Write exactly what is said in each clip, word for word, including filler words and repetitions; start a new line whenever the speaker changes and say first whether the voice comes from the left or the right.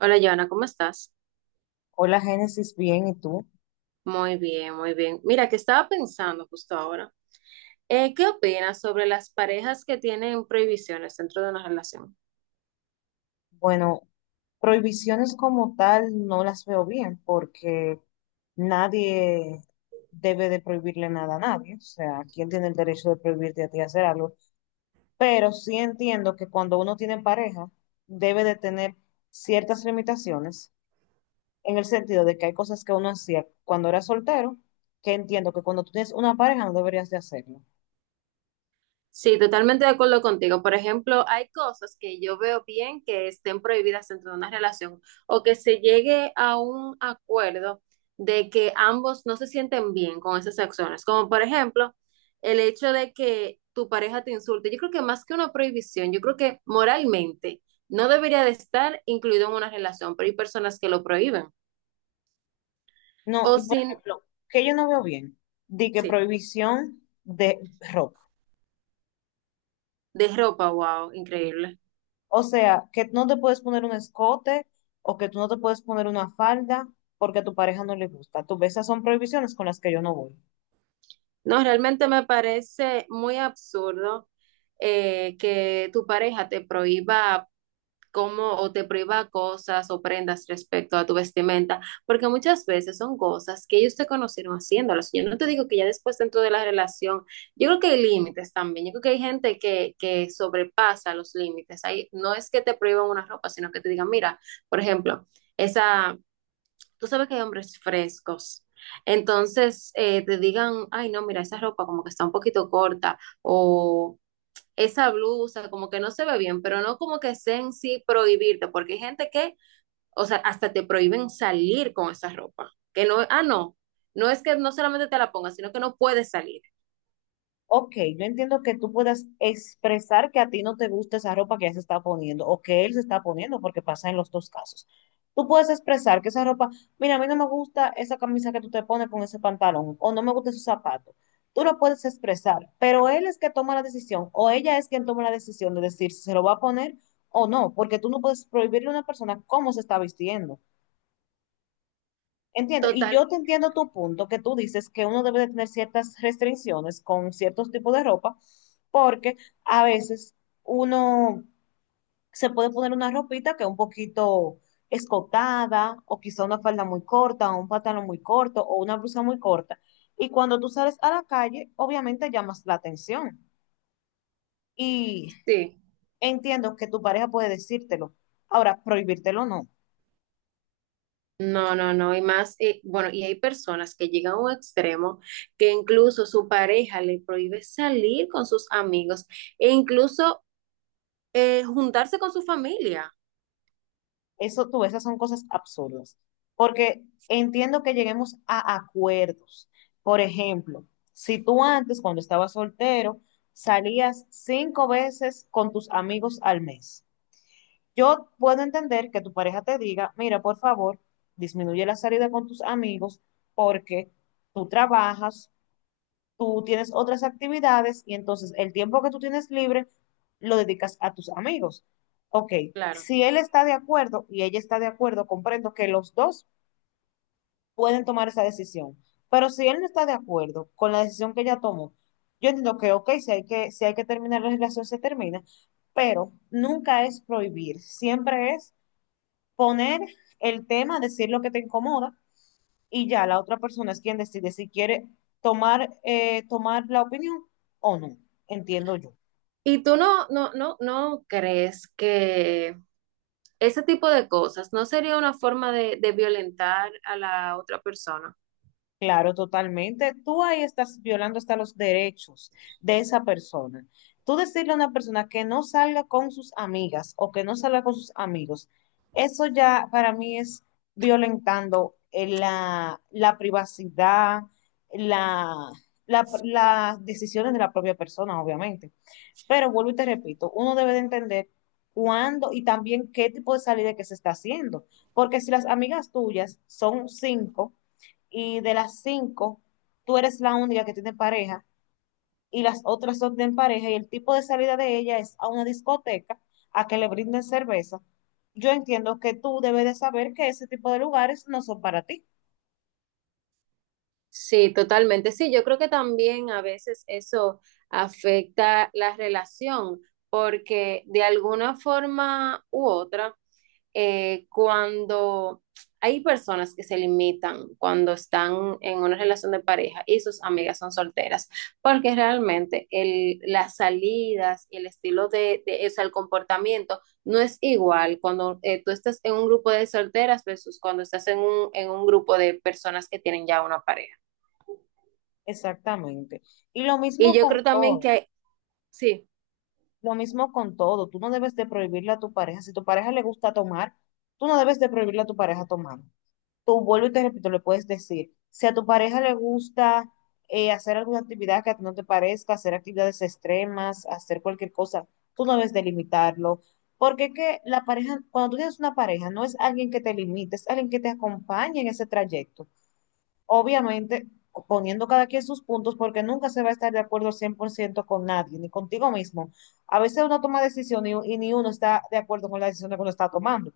right: Hola, Joana, ¿cómo estás?
left: Hola Génesis, bien, ¿y tú?
right: Muy bien, muy bien. Mira, que estaba pensando justo ahora. Eh, ¿qué opinas sobre las parejas que tienen prohibiciones dentro de una relación?
left: Bueno, prohibiciones como tal no las veo bien porque nadie debe de prohibirle nada a nadie. O sea, ¿quién tiene el derecho de prohibirte a ti hacer algo? Pero sí entiendo que cuando uno tiene pareja debe de tener ciertas limitaciones en el sentido de que hay cosas que uno hacía cuando era soltero que entiendo que cuando tú tienes una pareja no deberías de hacerlo.
right: Sí, totalmente de acuerdo contigo. Por ejemplo, hay cosas que yo veo bien que estén prohibidas dentro de una relación o que se llegue a un acuerdo de que ambos no se sienten bien con esas acciones. Como por ejemplo, el hecho de que tu pareja te insulte. Yo creo que más que una prohibición, yo creo que moralmente no debería de estar incluido en una relación, pero hay personas que lo prohíben.
left: No,
right: O
left: y por
right: sin,
left: ejemplo, que yo no veo bien, di que
right: sí,
left: prohibición de ropa.
right: de ropa, wow, increíble.
left: O sea, que no te puedes poner un escote o que tú no te puedes poner una falda porque a tu pareja no le gusta. Tú ves, esas son prohibiciones con las que yo no voy.
right: No, realmente me parece muy absurdo, eh, que tu pareja te prohíba cómo o te prohíba cosas o prendas respecto a tu vestimenta, porque muchas veces son cosas que ellos te conocieron haciéndolas. Yo no te digo que ya después dentro de la relación, yo creo que hay límites también, yo creo que hay gente que, que sobrepasa los límites. Ahí no es que te prohíban una ropa, sino que te digan, mira, por ejemplo, esa, tú sabes que hay hombres frescos. Entonces, eh, te digan, ay, no, mira, esa ropa como que está un poquito corta o esa blusa como que no se ve bien, pero no como que sea en sí prohibirte, porque hay gente que, o sea, hasta te prohíben salir con esa ropa, que no, ah, no, no es que no solamente te la pongas, sino que no puedes salir.
left: Ok, yo entiendo que tú puedas expresar que a ti no te gusta esa ropa que ella se está poniendo o que él se está poniendo, porque pasa en los dos casos. Tú puedes expresar que esa ropa, mira, a mí no me gusta esa camisa que tú te pones con ese pantalón o no me gusta esos zapatos. Tú lo puedes expresar, pero él es que toma la decisión o ella es quien toma la decisión de decir si se lo va a poner o no, porque tú no puedes prohibirle a una persona cómo se está vistiendo. Entiendo, y
right: Total,
left: yo te entiendo tu punto, que tú dices que uno debe de tener ciertas restricciones con ciertos tipos de ropa, porque a veces uno se puede poner una ropita que es un poquito escotada, o quizá una falda muy corta, o un pantalón muy corto, o una blusa muy corta. Y cuando tú sales a la calle, obviamente llamas la atención. Y
right: sí.
left: entiendo que tu pareja puede decírtelo. Ahora, prohibírtelo no.
right: No, no, no, y más, eh, bueno, y hay personas que llegan a un extremo que incluso su pareja le prohíbe salir con sus amigos e incluso eh, juntarse con su familia.
left: Eso tú, ves, esas son cosas absurdas. Porque entiendo que lleguemos a acuerdos. Por ejemplo, si tú antes, cuando estabas soltero, salías cinco veces con tus amigos al mes, yo puedo entender que tu pareja te diga, mira, por favor, disminuye la salida con tus amigos porque tú trabajas, tú tienes otras actividades y entonces el tiempo que tú tienes libre lo dedicas a tus amigos. Ok,
right: Claro.
left: si él está de acuerdo y ella está de acuerdo, comprendo que los dos pueden tomar esa decisión. Pero si él no está de acuerdo con la decisión que ella tomó, yo entiendo que, ok, si hay que, si hay que terminar la relación, se termina, pero nunca es prohibir, siempre es poner el tema, decir lo que te incomoda y ya la otra persona es quien decide si quiere tomar, eh, tomar la opinión o no, entiendo yo.
right: ¿Y tú no, no, no, no crees que ese tipo de cosas no sería una forma de, de violentar a la otra persona?
left: Claro, totalmente. Tú ahí estás violando hasta los derechos de esa persona. Tú decirle a una persona que no salga con sus amigas o que no salga con sus amigos, eso ya para mí es violentando eh, la, la privacidad, la, la- las decisiones de la propia persona, obviamente. Pero vuelvo y te repito, uno debe de entender cuándo y también qué tipo de salida que se está haciendo. Porque si las amigas tuyas son cinco y de las cinco tú eres la única que tiene pareja y las otras son de en pareja y el tipo de salida de ella es a una discoteca a que le brinden cerveza, yo entiendo que tú debes de saber que ese tipo de lugares no son para ti.
right: Sí, totalmente. Sí, yo creo que también a veces eso afecta la relación, porque de alguna forma u otra, eh, cuando hay personas que se limitan cuando están en una relación de pareja y sus amigas son solteras, porque realmente el, las salidas y el estilo de, de o sea, el comportamiento no es igual cuando eh, tú estás en un grupo de solteras versus cuando estás en un, en un grupo de personas que tienen ya una pareja.
left: Exactamente. Y lo
right: Y
left: mismo
right: yo
left: con
right: creo también
left: todo.
right: que, sí.
left: Lo mismo con todo, tú no debes de prohibirle a tu pareja. Si tu pareja le gusta tomar, tú no debes de prohibirle a tu pareja tomar. Tú vuelvo y te repito, le puedes decir, si a tu pareja le gusta eh, hacer alguna actividad que a ti no te parezca, hacer actividades extremas, hacer cualquier cosa, tú no debes de limitarlo. Porque es que la pareja, cuando tú tienes una pareja, no es alguien que te limite, es alguien que te acompañe en ese trayecto obviamente poniendo cada quien sus puntos, porque nunca se va a estar de acuerdo al cien por ciento con nadie, ni contigo mismo. A veces uno toma decisiones y, y ni uno está de acuerdo con la decisión que uno está tomando.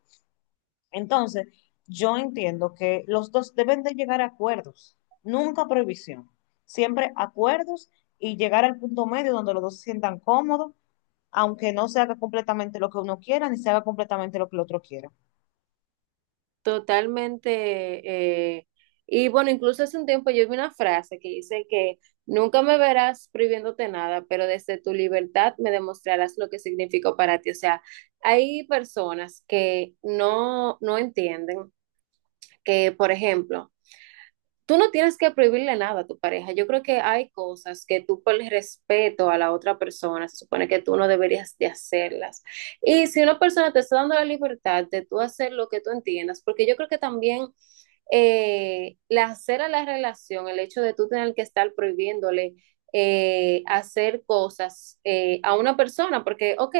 left: Entonces, yo entiendo que los dos deben de llegar a acuerdos, nunca prohibición, siempre acuerdos y llegar al punto medio donde los dos se sientan cómodos aunque no se haga completamente lo que uno quiera, ni se haga completamente lo que el otro quiera.
right: Totalmente. eh, y bueno, incluso hace un tiempo yo vi una frase que dice que nunca me verás prohibiéndote nada, pero desde tu libertad me demostrarás lo que significó para ti. O sea, hay personas que no, no entienden que, por ejemplo, tú no tienes que prohibirle nada a tu pareja. Yo creo que hay cosas que tú por el respeto a la otra persona, se supone que tú no deberías de hacerlas. Y si una persona te está dando la libertad de tú hacer lo que tú entiendas, porque yo creo que también eh, la hacer a la relación, el hecho de tú tener que estar prohibiéndole eh, hacer cosas eh, a una persona, porque, ok,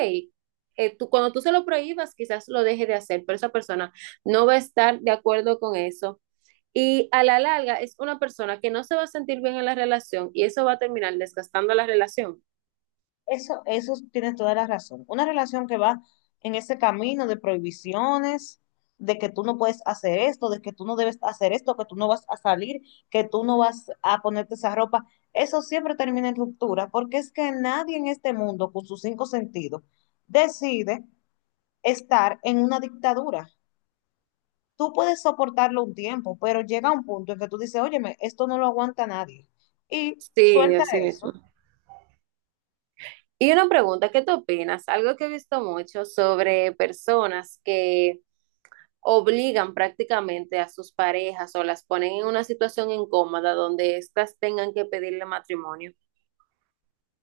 right: eh, tú, cuando tú se lo prohíbas, quizás lo deje de hacer, pero esa persona no va a estar de acuerdo con eso. Y a la larga es una persona que no se va a sentir bien en la relación y eso va a terminar desgastando la relación.
left: Eso, eso tienes toda la razón. Una relación que va en ese camino de prohibiciones, de que tú no puedes hacer esto, de que tú no debes hacer esto, que tú no vas a salir, que tú no vas a ponerte esa ropa, eso siempre termina en ruptura, porque es que nadie en este mundo, con sus cinco sentidos, decide estar en una dictadura. Tú puedes soportarlo un tiempo, pero llega un punto en que tú dices, óyeme, esto no lo aguanta nadie. Y
right: Sí,
left: suelta
right: así mismo.
left: eso.
right: Y una pregunta, ¿qué tú opinas? Algo que he visto mucho sobre personas que obligan prácticamente a sus parejas o las ponen en una situación incómoda donde éstas tengan que pedirle matrimonio.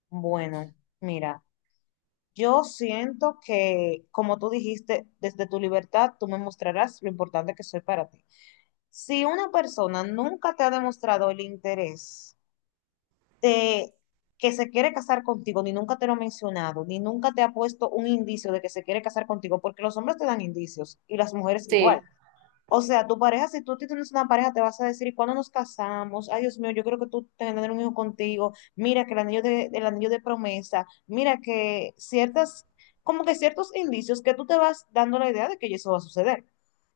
left: Bueno, mira, yo siento que, como tú dijiste, desde tu libertad tú me mostrarás lo importante que soy para ti. Si una persona nunca te ha demostrado el interés de que se quiere casar contigo, ni nunca te lo ha mencionado, ni nunca te ha puesto un indicio de que se quiere casar contigo, porque los hombres te dan indicios y las mujeres
right: Sí,
left: igual. O sea, tu pareja, si tú tienes una pareja, te vas a decir, ¿cuándo nos casamos? Ay, Dios mío, yo creo que tú tienes que tener un hijo contigo. Mira que el anillo de, el anillo de promesa. Mira que ciertas, como que ciertos indicios que tú te vas dando la idea de que eso va a suceder.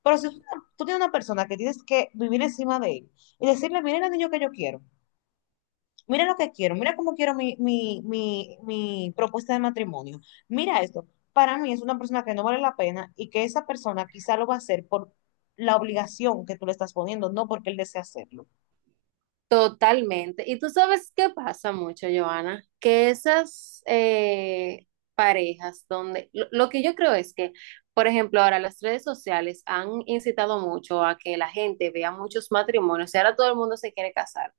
left: Pero si tú, tú tienes una persona que tienes que vivir encima de él y decirle, mira el anillo que yo quiero. Mira lo que quiero, mira cómo quiero mi, mi, mi, mi propuesta de matrimonio. Mira esto, para mí es una persona que no vale la pena y que esa persona quizá lo va a hacer por la obligación que tú le estás poniendo, no porque él desea hacerlo.
right: totalmente. Y tú sabes qué pasa mucho, Johanna, que esas eh, parejas donde lo, lo que yo creo es que, por ejemplo, ahora las redes sociales han incitado mucho a que la gente vea muchos matrimonios y ahora todo el mundo se quiere casar.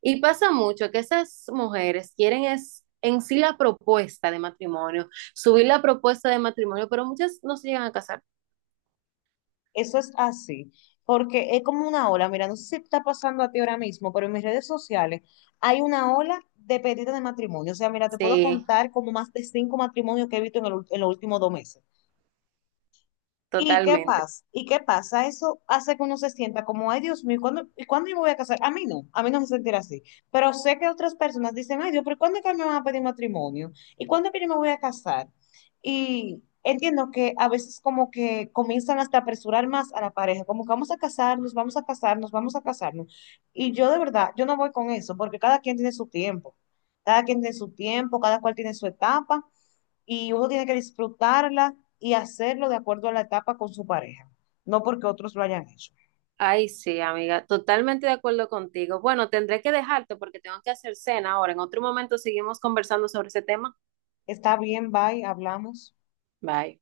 right: Y pasa mucho que esas mujeres quieren es en sí la propuesta de matrimonio, subir la propuesta de matrimonio, pero muchas no se llegan a casar.
left: Eso es así, porque es como una ola, mira, no sé si está pasando a ti ahora mismo, pero en mis redes sociales hay una ola de pedidos de matrimonio. O sea, mira, te puedo
right: Sí,
left: contar como más de cinco matrimonios que he visto en, el ul- en los últimos dos meses. ¿Y qué
right: totalmente.
left: pasa? ¿Y qué pasa? Eso hace que uno se sienta como, ay, Dios mío, ¿cuándo, ¿y cuándo yo me voy a casar? A mí no, a mí no me sentirá así. Pero sé que otras personas dicen, ay, Dios, pero ¿cuándo es que me van a pedir matrimonio? ¿Y cuándo es que yo me voy a casar? Y entiendo que a veces como que comienzan hasta a apresurar más a la pareja, como que vamos a casarnos, vamos a casarnos, vamos a casarnos. Y yo de verdad, yo no voy con eso, porque cada quien tiene su tiempo, cada quien tiene su tiempo, cada cual tiene su etapa y uno tiene que disfrutarla y hacerlo de acuerdo a la etapa con su pareja, no porque otros lo hayan hecho.
right: Ay, sí, amiga, totalmente de acuerdo contigo. Bueno, tendré que dejarte porque tengo que hacer cena ahora. En otro momento seguimos conversando sobre ese tema.
left: Está bien, bye, hablamos.
right: Bye.